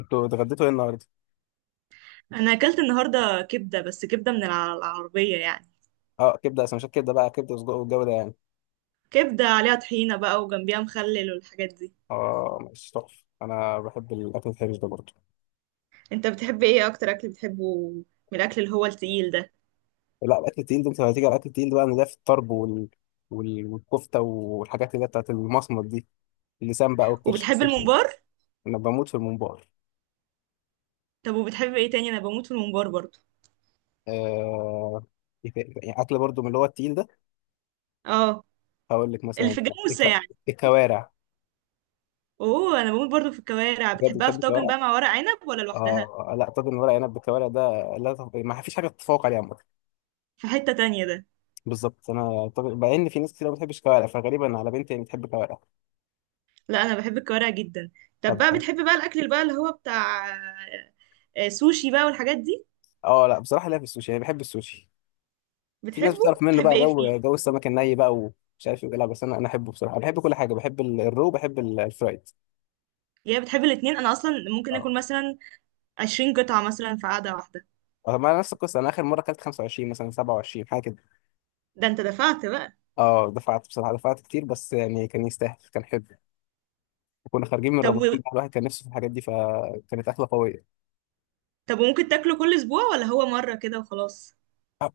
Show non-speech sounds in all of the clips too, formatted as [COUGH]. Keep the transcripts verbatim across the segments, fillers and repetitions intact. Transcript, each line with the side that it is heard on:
left: انتوا اتغديتوا ايه النهارده؟
right: انا اكلت النهارده كبده، بس كبده من الع- العربيه يعني.
left: اه، كبده، سندوتشات كبده بقى كبده وسجق، والجو ده يعني.
right: كبده عليها طحينه بقى، وجنبيها مخلل والحاجات دي.
left: اه، ماشي تحفه، انا بحب الاكل الحرش ده برضه.
right: انت بتحب ايه اكتر؟ اكل بتحبه من الاكل اللي هو التقيل ده؟
left: لا، الاكل التقيل ده انت لو هتيجي على الاكل التقيل ده بقى، إن ده في الطرب وال... وال... والكفته والحاجات اللي هي بتاعت المصمت دي، اللسان بقى والكرش
right: وبتحب
left: الكرش.
right: الممبار؟
left: انا بموت في الممبار.
right: طب وبتحب ايه تاني؟ انا بموت في الممبار برضو.
left: آه... إيه تا- يعني اكل برضه من اللي هو التقيل ده.
right: اه،
left: هقول لك
right: اللي
left: مثلا
right: في الجاموسه
left: الك...
right: يعني.
left: الكوارع.
right: اوه، انا بموت برضو في الكوارع.
left: بجد
right: بتحبها
left: بتحب
right: في طاجن
left: الكوارع؟
right: بقى مع ورق عنب، ولا لوحدها؟
left: اه، لا طاجن ورق عنب بالكوارع ده، لا تف- ما فيش حاجه تتفوق عليه عامه.
right: في حته تانية ده.
left: بالظبط، انا طب مع ان في ناس كتير ما بتحبش كوارع، فغالبا على بنتي يعني بتحب كوارع.
right: لا، انا بحب الكوارع جدا. طب
left: طب،
right: بقى، بتحب بقى الاكل اللي بقى اللي هو بتاع آه، سوشي بقى والحاجات دي؟
left: اه لا بصراحه، لا في السوشي، يعني بحب السوشي. في ناس بتعرف
right: بتحبه؟
left: منه
right: بتحب
left: بقى
right: ايه فيه؟
left: جو جو السمك الني بقى، ومش عارف ايه، لا بس انا انا احبه بصراحه، بحب كل حاجه، بحب ال- الرو، بحب ال- الفرايد.
right: يا بتحب الاتنين؟ انا اصلا ممكن
left: اه
right: اكل مثلا عشرين قطعة مثلا في قعدة واحدة.
left: آه، ما نفس القصه، انا اخر مره اكلت خمس وعشرين مثلا سبعة وعشرين حاجه كده.
right: ده انت دفعت بقى.
left: اه، دفعت بصراحه، دفعت كتير بس يعني كان يستاهل، كان حلو. وكنا خارجين من
right: طب
left: رمضان
right: و...
left: بقى، الواحد كان نفسه في الحاجات دي، فكانت اكله قويه.
right: طب وممكن تاكله كل اسبوع، ولا هو مرة كده وخلاص؟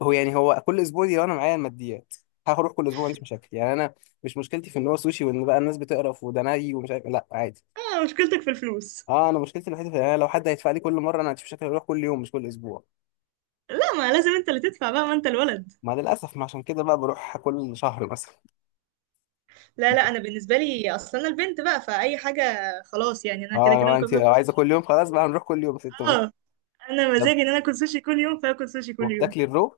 left: هو يعني هو كل اسبوع دي لو انا معايا الماديات، هروح كل اسبوع، ما عنديش مشاكل، يعني انا مش مشكلتي في ان هو سوشي، وان بقى الناس بتقرف وده ني ومش عارف، لا عادي.
right: اه، مشكلتك في الفلوس.
left: اه، انا مشكلتي الوحيده في يعني لو حد هيدفع لي كل مره انا ما عنديش مشاكل، اروح كل يوم مش كل اسبوع.
right: لا، ما لازم انت اللي تدفع بقى، ما انت الولد.
left: ما للاسف ما عشان كده بقى بروح كل شهر مثلا.
right: لا لا، انا بالنسبة لي اصلا انا البنت بقى، فاي حاجة خلاص يعني. انا كده
left: اه، لو
right: كده ممكن
left: انت
right: اكل
left: لو عايزه
right: سوشي.
left: كل يوم، خلاص بقى هنروح كل يوم ست، ماشي.
right: اه، انا
left: طب،
right: مزاجي ان انا اكل سوشي كل يوم، فاكل سوشي كل يوم.
left: وبتاكلي الرو.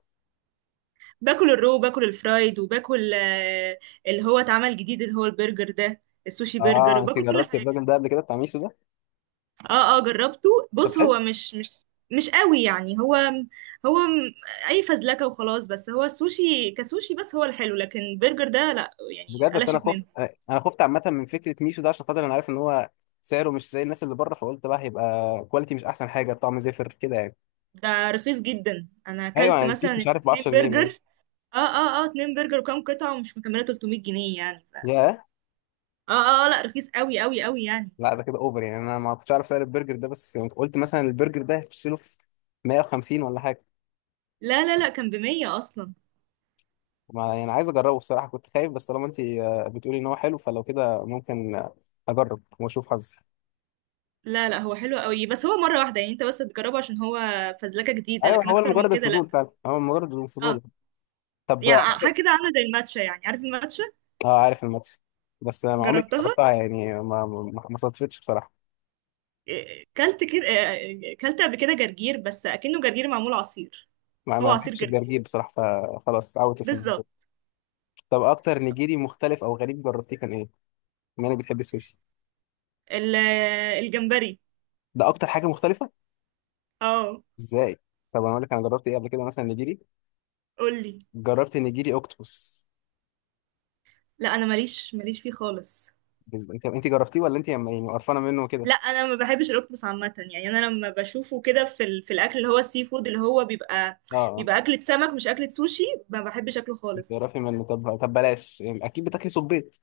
right: باكل الرو، باكل الفرايد، وباكل آه، اللي هو اتعمل جديد، اللي هو البرجر ده، السوشي
left: اه،
right: برجر،
left: انت
right: وباكل كل
left: جربتي
right: حاجة.
left: الراجل ده قبل كده بتاع ميسو ده؟
right: اه اه، جربته.
left: طب
right: بص،
left: حلو.
right: هو مش مش مش قوي يعني. هو هو م- اي فزلكه وخلاص. بس هو السوشي كسوشي، بس هو الحلو، لكن برجر ده لا. يعني
left: بجد، اصل انا
right: قلشت
left: خفت،
right: منه.
left: انا خفت عامه من فكره ميشو ده، عشان خاطر انا عارف ان هو سعره مش زي الناس اللي بره، فقلت بقى هيبقى كواليتي مش احسن حاجه، طعم زفر كده يعني.
right: ده رخيص جدا. انا
left: ايوه،
right: اكلت
left: أنا البيس
right: مثلا
left: مش عارف ب
right: اتنين
left: عشرة جنيه باين.
right: برجر. اه اه اه، اتنين برجر وكام قطعه، ومش مكمله ثلاثمية جنيه يعني. ف...
left: ياه.
right: اه اه، آه، لا، رخيص قوي قوي قوي يعني.
left: لا، ده كده اوفر يعني، انا ما كنتش عارف سعر البرجر ده، بس يعني قلت مثلا البرجر ده هيخش له في مية وخمسين ولا حاجه.
right: لا لا لا، كان بمية اصلا.
left: ما يعني عايز اجربه بصراحه، كنت خايف، بس طالما انت آه، بتقولي ان هو حلو، فلو كده ممكن آه، اجرب واشوف حظي.
right: لا لا، هو حلو قوي، بس هو مره واحده يعني. انت بس تجربه، عشان هو فزلكه جديده،
left: ايوه،
right: لكن
left: هو
right: اكتر من
left: مجرد
right: كده لا.
left: الفضول فعلا، هو مجرد
right: اه،
left: الفضول. طب.
right: يعني حاجه كده عامله زي الماتشا. يعني عارف الماتشا؟
left: اه، عارف الماتش، بس ما عمري ما
right: جربتها.
left: جربتها، يعني ما ما ما صادفتش بصراحه.
right: إيه، كلت كده. إيه، كلت قبل كده جرجير، بس اكنه جرجير معمول عصير.
left: ما
right: هو
left: ما
right: عصير
left: بحبش
right: جرجير.
left: الجرجير بصراحه، فخلاص عودت في الموضوع.
right: بالظبط.
left: طب، اكتر نيجيري مختلف او غريب جربتيه كان ايه؟ بما انك بتحب السوشي،
right: ال- آه، الجمبري.
left: ده اكتر حاجه مختلفه.
right: اه.
left: ازاي؟ طب انا اقول لك انا جربت ايه قبل كده مثلا نيجيري.
right: قولي.
left: جربت نيجيري اوكتوبس.
right: لا، انا ماليش ماليش فيه خالص.
left: بز- انت انت جربتيه ولا انت يعني قرفانه منه كده؟
right: لا، انا ما بحبش الاوكتوبس عامه يعني. انا لما بشوفه كده في ال... في الاكل اللي هو السي فود، اللي هو بيبقى
left: اه اه،
right: بيبقى اكله سمك، مش اكله سوشي. ما بحبش اكله
left: انت
right: خالص.
left: قرفانه منه. طب طب بلاش يعني، اكيد بتاكلي صبيط.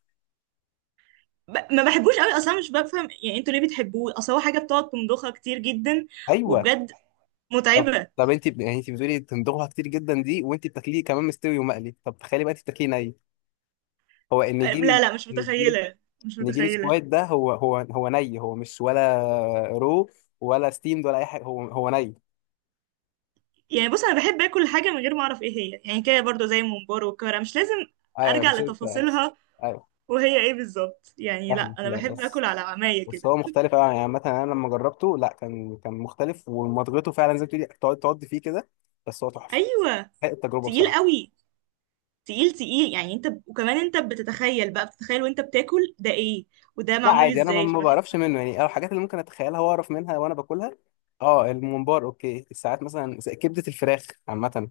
right: ب... ما بحبوش قوي اصلا. مش بفهم يعني انتوا ليه بتحبوه. اصل هو حاجه بتقعد تمضخها كتير جدا
left: ايوه.
right: وبجد.
left: طب
right: متعبه.
left: طب انت ب- يعني انت بتقولي تندوها كتير جدا دي، وانت بتاكليه كمان مستوي ومقلي، طب تخيلي بقى انت بتاكليه ني. هو النجيلي.
right: لا لا، مش
left: النجيلي.
right: متخيله، مش
left: النجيلي
right: متخيله.
left: سكواد ده هو هو هو ني، هو مش ولا رو، ولا ستيمد، ولا اي حاجه، هو هو ني.
right: يعني بص، انا بحب اكل حاجه من غير ما اعرف ايه هي. يعني كده برضو زي الممبار والكرة، مش لازم
left: ايوه،
right: ارجع
left: مش انت بس.
right: لتفاصيلها
left: ايوه
right: وهي ايه بالظبط يعني. لا،
left: فاهم،
right: انا
left: لا
right: بحب اكل
left: بس،
right: على عمايه
left: بس
right: كده.
left: هو مختلف أوي. يعني مثلا انا لما جربته لا كان كان مختلف، ومضغته فعلا زي ما بتقولي، تقعد تقعد فيه كده، بس هو تحفه،
right: ايوه.
left: حقيقة التجربه
right: تقيل
left: بصراحه.
right: قوي. تقيل تقيل يعني. انت وكمان انت بتتخيل بقى بتتخيل وانت بتاكل ده ايه وده
left: لا
right: معمول
left: عادي، انا ما
right: ازاي،
left: ما
right: فبحس.
left: بعرفش منه يعني، أو الحاجات اللي ممكن اتخيلها واعرف منها وانا باكلها. اه الممبار اوكي، الساعات مثلا زي كبده الفراخ عامه، من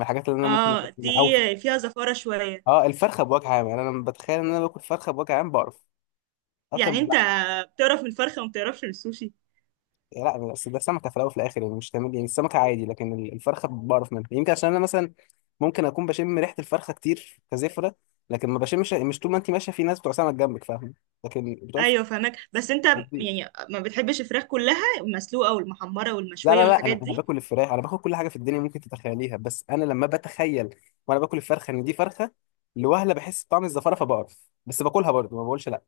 left: الحاجات اللي انا ممكن
right: اه، دي
left: أتخيلها. او
right: فيها زفاره شويه.
left: اه، الفرخه بوجه عام، يعني انا لما بتخيل ان انا باكل فرخه بوجه عام بعرف اكتر من
right: يعني انت
left: اللحمه.
right: بتعرف من الفرخه، وما بتعرفش من السوشي.
left: لا، بس ده سمكه في الاول وفي الاخر، يعني مش تمام، يعني السمكه عادي، لكن ال- الفرخه بعرف منها، يمكن عشان انا مثلا ممكن اكون بشم ريحه الفرخه كتير كزفره، لكن ما بشمش مش طول ما انت ماشيه في ناس بتوع سمك جنبك فاهم، لكن بتوع الفراخ
right: ايوه فاهمك، بس انت
left: بتضيع.
right: يعني ما بتحبش الفراخ كلها، المسلوقه والمحمره
left: لا
right: والمشويه
left: لا لا، انا
right: والحاجات
left: انا
right: دي.
left: باكل الفراخ، انا باكل كل حاجه في الدنيا ممكن تتخيليها، بس انا لما بتخيل وانا باكل الفرخه ان دي فرخه، لوهله بحس بطعم الزفاره فبقرف، بس باكلها برضه ما بقولش لا.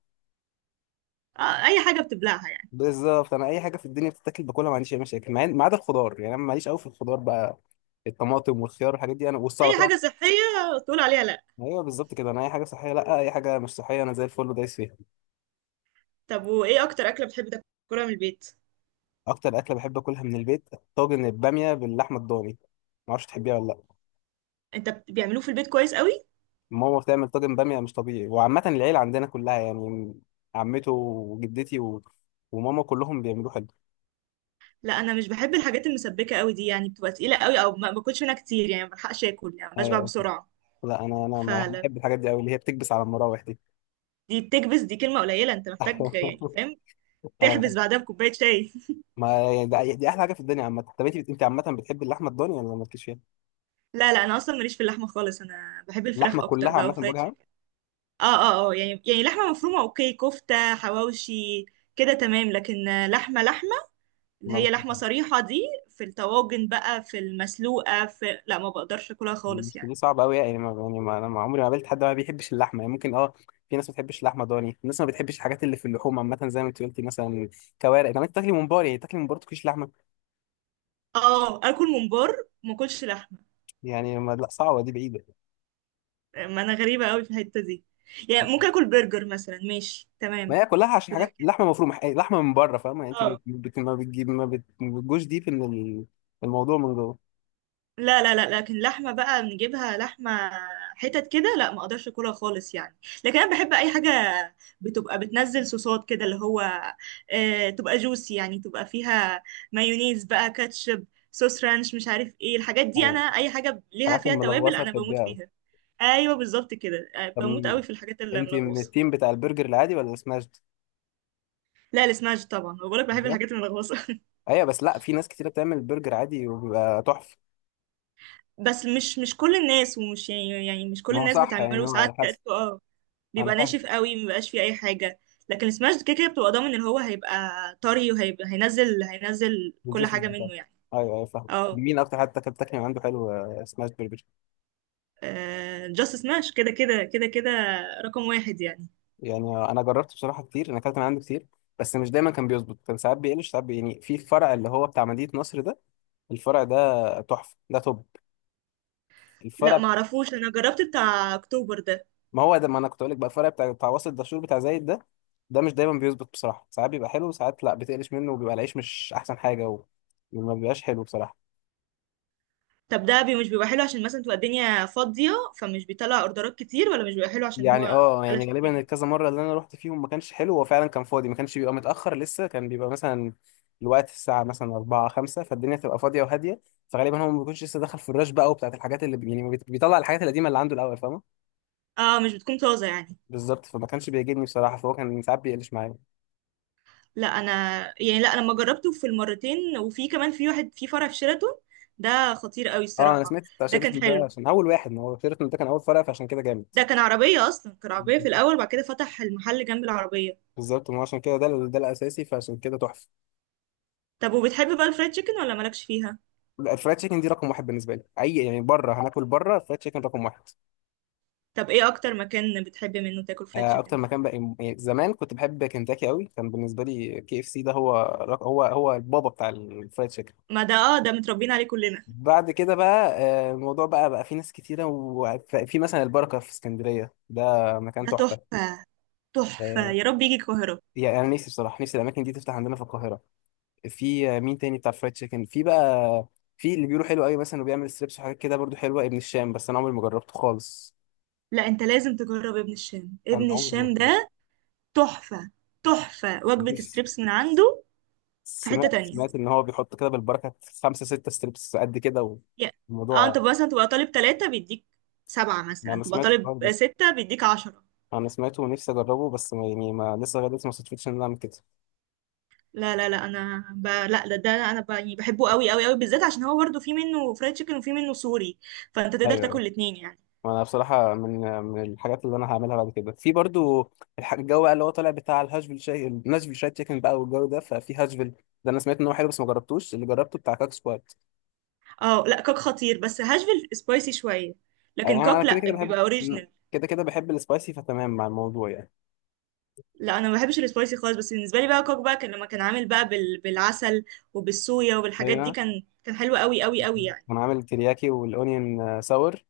right: آه اي حاجه بتبلعها يعني.
left: بالظبط، انا اي حاجه في الدنيا بتتاكل باكلها، ما عنديش اي مشاكل مع إن- ما عدا الخضار، يعني انا ماليش قوي في الخضار بقى، الطماطم والخيار والحاجات دي انا والسلطات.
right: اي حاجه صحيه تقول عليها لا.
left: ايوه بالظبط كده، انا اي حاجه صحيه لا، اي حاجه مش صحيه انا زي الفل ودايس فيها.
right: طب وايه اكتر اكله بتحب تاكلها من البيت؟
left: اكتر اكله بحب اكلها من البيت، طاجن الباميه باللحمه الضاني. ما اعرفش تحبيها ولا لا.
right: انت بت- بيعملوه في البيت كويس قوي.
left: ماما بتعمل طاجن باميه مش طبيعي، وعامه العيله عندنا كلها يعني، عمته وجدتي و... وماما كلهم بيعملوه حلو.
right: لا، انا مش بحب الحاجات المسبكه قوي دي، يعني بتبقى تقيله قوي، او ما باكلش منها كتير يعني. ما بلحقش اكل يعني، بشبع
left: ايوه،
right: بسرعه.
left: لا انا انا ما
right: فلا.
left: بحب الحاجات دي قوي، اللي هي بتكبس على المراوح دي.
right: دي بتكبس، دي كلمه قليله. انت محتاج يعني،
left: [LAUGHS]
right: فاهم، تحبس
left: انا،
right: بعدها بكوبايه شاي.
left: ما يعني ده دي احلى حاجه في الدنيا عامه. طب انت انت عامه بتحب اللحمه الضاني ولا مالكيش فيها،
right: [LAUGHS] لا لا، انا اصلا ماليش في اللحمه خالص. انا بحب الفراخ
left: اللحمه كلها
right: اكتر بقى
left: عامه
right: وفرايد
left: بوجه عام؟
right: تشيكن. اه اه اه، يعني يعني لحمة مفرومة اوكي، كفتة، حواوشي، كده تمام. لكن آه، لحمة لحمة، اللي
left: ما
right: هي لحمة
left: بتحبها؟
right: صريحة دي، في الطواجن بقى، في المسلوقة، في لا، ما بقدرش اكلها خالص
left: مش دي
right: يعني.
left: صعبه قوي، يعني ما يعني ما انا ما عمري ما قابلت حد ما بيحبش اللحمه، يعني ممكن اه في ناس ما بتحبش اللحمه ضاني، في ناس ما بتحبش الحاجات اللي في اللحوم عامه زي ما انت قلتي مثلا كوارع، طب انت تاكلي ممبار يعني تاكلي ممبار تاكليش لحمه،
right: اه، اكل ممبار، ما اكلش لحمة.
left: يعني ما لا صعبه دي بعيده.
right: ما انا غريبة قوي في الحتة دي. يعني ممكن اكل برجر مثلا، ماشي تمام،
left: ما هي كلها عشان حاجات
right: لكن
left: لحمه مفرومه، يعني لحمه من بره فاهمه، يعني انت
right: اه.
left: بت- بت- ما بتجيب ما بت- ما بتجوش ديب ان ال- الموضوع من جوه.
right: لا لا لا، لكن لحمة بقى بنجيبها لحمة، حتت كده، لا، ما اقدرش اكلها خالص يعني. لكن انا بحب اي حاجة بتبقى بتنزل صوصات كده، اللي هو آه تبقى جوسي يعني. تبقى فيها مايونيز بقى، كاتشب، صوص رانش، مش عارف ايه الحاجات دي. انا
left: أيوة.
right: اي حاجة ليها
left: الحاجات
right: فيها توابل
left: الملغوصه
right: انا بموت
left: تحبيها.
right: فيها. ايوه بالظبط كده. آه،
left: طب،
right: بموت قوي في الحاجات اللي
left: انت من
right: ملغوصة.
left: التيم بتاع البرجر العادي ولا سماشد؟
right: لا، السماش طبعا. بقولك بحب
left: أيوة.
right: الحاجات الملغوصة. [LAUGHS]
left: أيوة، بس لا في ناس كتيرة بتعمل برجر عادي وبيبقى تحفة.
right: بس مش مش كل الناس، ومش يعني يعني مش كل
left: ما هو
right: الناس
left: صح يعني،
right: بتعمله
left: هو على
right: ساعات كده.
left: حسب.
right: اه،
left: أنا
right: بيبقى
left: فاهم.
right: ناشف قوي، مبيبقاش فيه اي حاجه. لكن السماش كده كده بتبقى ضامن ان هو هيبقى طري، وهيبقى هينزل هينزل كل
left: الجوسز
right: حاجه منه
left: بتاعته.
right: يعني.
left: أيوة أيوة فاهم.
right: اه،
left: مين أكتر حد أكلت تاكل من عنده حلو آه، سماش برجر؟
right: جاست سماش كده كده كده كده، رقم واحد يعني.
left: يعني أنا جربت بصراحة كتير، أنا أكلت من عنده كتير، بس مش دايما كان بيظبط، كان ساعات بيقلش، ساعات بي- يعني في الفرع اللي هو بتاع مدينة نصر ده، الفرع ده تحفة، ده توب
right: لا
left: الفرع.
right: معرفوش، انا جربت بتاع اكتوبر ده.
left: ما هو ده، ما انا كنت اقول لك بقى، الفرق بتاع بتاع وسط الدشور بتاع زايد ده، ده مش دايما بيظبط بصراحه، ساعات بيبقى حلو وساعات لا بتقلش منه، وبيبقى العيش مش احسن حاجه، و- وما بيبقاش حلو بصراحه.
right: طب ده بي مش بيبقى حلو عشان مثلا تبقى الدنيا فاضيه، فمش بيطلع اوردرات كتير، ولا مش بيبقى حلو عشان
left: يعني
right: هو
left: اه، يعني
right: قلشت
left: غالبا
right: منه؟
left: الكذا مره اللي انا رحت فيهم ما كانش حلو، هو فعلا كان فاضي، ما كانش بيبقى متاخر لسه، كان بيبقى مثلا الوقت الساعه مثلا اربعة خمسة، فالدنيا تبقى فاضيه وهاديه، فغالبا هو ما بيكونش لسه دخل في الرش بقى، وبتاعت الحاجات اللي بي- يعني ما بيت- بيطلع الحاجات القديمه اللي عنده الاول فاهمه.
right: اه، مش بتكون طازه يعني.
left: بالظبط، فما كانش بيعجبني بصراحه، فهو كان ساعات بيقلش معايا.
right: لا انا يعني لا، انا لما جربته في المرتين، وفي كمان في واحد في فرع في شيراتون، ده خطير قوي
left: اه، انا
right: الصراحه.
left: سمعت بتاع
right: ده كان
left: شيراتون ده،
right: حلو.
left: عشان اول واحد، ما هو شيراتون ده كان اول فرع، فعشان كده جامد.
right: ده كان عربية أصلا، كان عربية في الأول، وبعد كده فتح المحل جنب العربية.
left: بالظبط، ما عشان كده ده ال- ده الاساسي، فعشان كده تحفه.
right: طب وبتحب بقى الفرايد تشيكن، ولا مالكش فيها؟
left: لا، الفرايد تشيكن دي رقم واحد بالنسبه لي، اي يعني بره هناكل، بره فرايد تشيكن رقم واحد.
right: طب ايه أكتر مكان بتحب منه تاكل فرايد
left: آه،
right: تشيكن؟
left: اكتر مكان بقى، يعني زمان كنت بحب كنتاكي قوي، كان بالنسبه لي كي اف سي ده هو رق- هو هو البابا بتاع الفرايد تشيكن.
right: ما ده، اه، ده متربيين عليه كلنا.
left: بعد كده بقى آه، الموضوع بقى بقى في ناس كتيره، وفي مثلا البركه في اسكندريه ده، مكان
right: ده
left: تحفه.
right: تحفة، تحفة.
left: آه،
right: يا رب يجي القاهرة.
left: يعني أنا نفسي بصراحه، نفسي الاماكن دي تفتح عندنا في القاهره. في مين تاني بتاع فرايد تشيكن في بقى؟ في اللي بيقولوا حلو قوي مثلا وبيعمل ستريبس وحاجات كده برضو حلوه، ابن الشام، بس انا عمري ما جربته خالص،
right: لا، انت لازم تجرب ابن الشام.
left: انا
right: ابن
left: عمري ما
right: الشام ده
left: جربته.
right: تحفة. تحفة وجبة
left: نفسي
right: ستريبس من عنده. في حتة
left: سمعت
right: تانية.
left: سمعت ان هو بيحط كده بالبركه خمسه سته ستريبس قد كده،
right: يا- اه، انت
left: والموضوع.
right: مثلا تبقى طالب ثلاثة، بيديك سبعة.
left: ما
right: مثلا
left: انا
right: تبقى
left: سمعت
right: طالب
left: الحوار ده،
right: ستة، بيديك عشرة.
left: انا سمعته ونفسي اجربه، بس ما يعني ما لسه لغايه دلوقتي ما صدفتش ان انا اعمل كده.
right: لا لا لا، انا ب... لا، ده, ده انا ب... يعني بحبه قوي قوي قوي، بالذات عشان هو برضه في منه فرايد تشيكن وفي منه سوري، فانت تقدر
left: ايوه،
right: تاكل الاتنين يعني.
left: انا بصراحه من من الحاجات اللي انا هعملها بعد كده في برضو الح- الجو بقى اللي هو طالع بتاع الهاشفيل شاي، الناشفيل شاي تشيكن بقى، والجو ده ففي هاشفيل ده، انا سمعت ان هو حلو بس ما جربتوش، اللي جربته بتاع كاك سكوات.
right: اه، لا كوك خطير، بس هاشفيل سبايسي شويه،
left: يعني
right: لكن
left: انا
right: كوك
left: كده
right: لا،
left: كده بحب،
right: بيبقى اوريجينال.
left: كده كده بحب السبايسي، فتمام مع الموضوع يعني.
right: لا، انا ما بحبش السبايسي خالص، بس بالنسبه لي بقى كوك بقى، كان لما كان عامل بقى بال... بالعسل وبالصويا وبالحاجات دي،
left: هنا،
right: كان كان حلو قوي قوي قوي يعني.
left: انا عامل ترياكي والاونيون ساور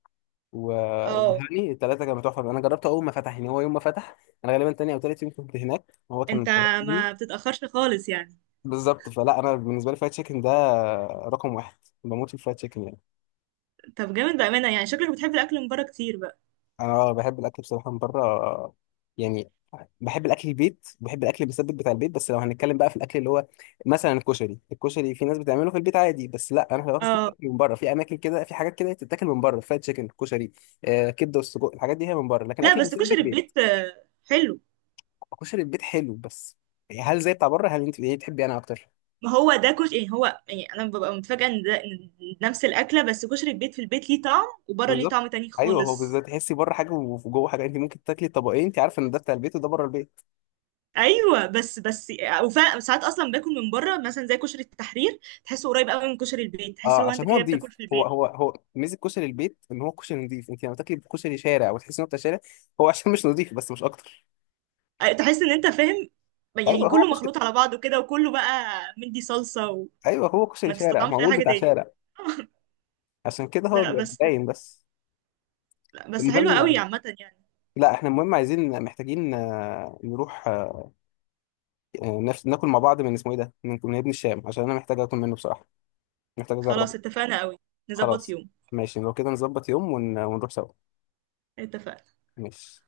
left: و-
right: اه،
left: والهاني، الثلاثه كانوا تحفه، انا جربته اول ما فتح يعني، هو يوم ما فتح انا غالبا تاني او تالت يوم كنت هناك، هو كان
right: انت
left: قريب مني.
right: ما بتتاخرش خالص يعني.
left: بالظبط، فلا انا بالنسبه لي فرايد تشيكن ده رقم واحد، بموت في الفرايد تشيكن يعني.
right: طب جامد بامانه. يعني شكلك بتحب الاكل من بره كتير بقى.
left: انا بحب الاكل بصراحه من بره يعني، بحب الاكل البيت، بحب الاكل المسبك بتاع البيت، بس لو هنتكلم بقى في الاكل اللي هو مثلا الكشري الكشري في ناس بتعمله في البيت عادي، بس لا انا باكل
right: اه،
left: كشري من بره، في اماكن كده، في حاجات كده تتاكل من بره، فرايد تشيكن، كشري، آه كبده والسجق، الحاجات دي هي من بره، لكن
right: لا
left: الاكل
right: بس
left: المسبك
right: كشري
left: بيت.
right: البيت آه، حلو.
left: كشري البيت حلو بس هل زي بتاع بره؟ هل انت ايه تحبي انا اكتر؟
right: ما هو ده كشري يعني. هو يعني انا ببقى متفاجئه ان ده، إن نفس الاكله، بس كشري البيت في البيت ليه طعم، وبره ليه
left: بالظبط.
right: طعم تاني
left: ايوه، هو
right: خالص.
left: بالظبط، تحسي بره حاجه وجوه حاجه، انت ممكن تاكلي طبقين انت عارفه ان ده بتاع البيت وده بره البيت.
right: ايوه بس، بس وفعلا ساعات اصلا باكل من بره مثلا زي كشري التحرير، تحسه قريب قوي من كشري البيت، تحس
left: اه،
right: لو انت
left: عشان هو
right: كده
left: نضيف،
right: بتاكل في
left: هو
right: البيت.
left: هو هو ميزه كشري البيت ان هو كشري نضيف، انت لما تاكلي كشري شارع وتحسي انه بتاع شارع، هو عشان مش نضيف بس مش اكتر.
right: أي- تحس ان انت، فاهم يعني،
left: ايوه هو
right: كله
left: كشري.
right: مخلوط على بعضه كده، وكله بقى مدي صلصه،
left: ايوه هو كشري
right: وما
left: شارع،
right: تستطعمش اي
left: معمول
right: حاجه
left: بتاع
right: تاني.
left: شارع،
right: [LAUGHS]
left: عشان كده هو
right: لا
left: بيبقى
right: بس
left: باين بس.
right: لا بس، حلوه قوي
left: المهم،
right: عامه يعني.
left: لا احنا المهم عايزين محتاجين آه، نروح آه، نف- ناكل مع بعض، من اسمه ايه ده، من من ابن الشام، عشان انا محتاج اكل منه بصراحه، محتاج اجربه.
right: خلاص، اتفقنا قوي. نظبط
left: خلاص.
right: يوم.
left: ماشي لو كده، نظبط يوم ون- ونروح سوا.
right: اتفقنا.
left: ماشي.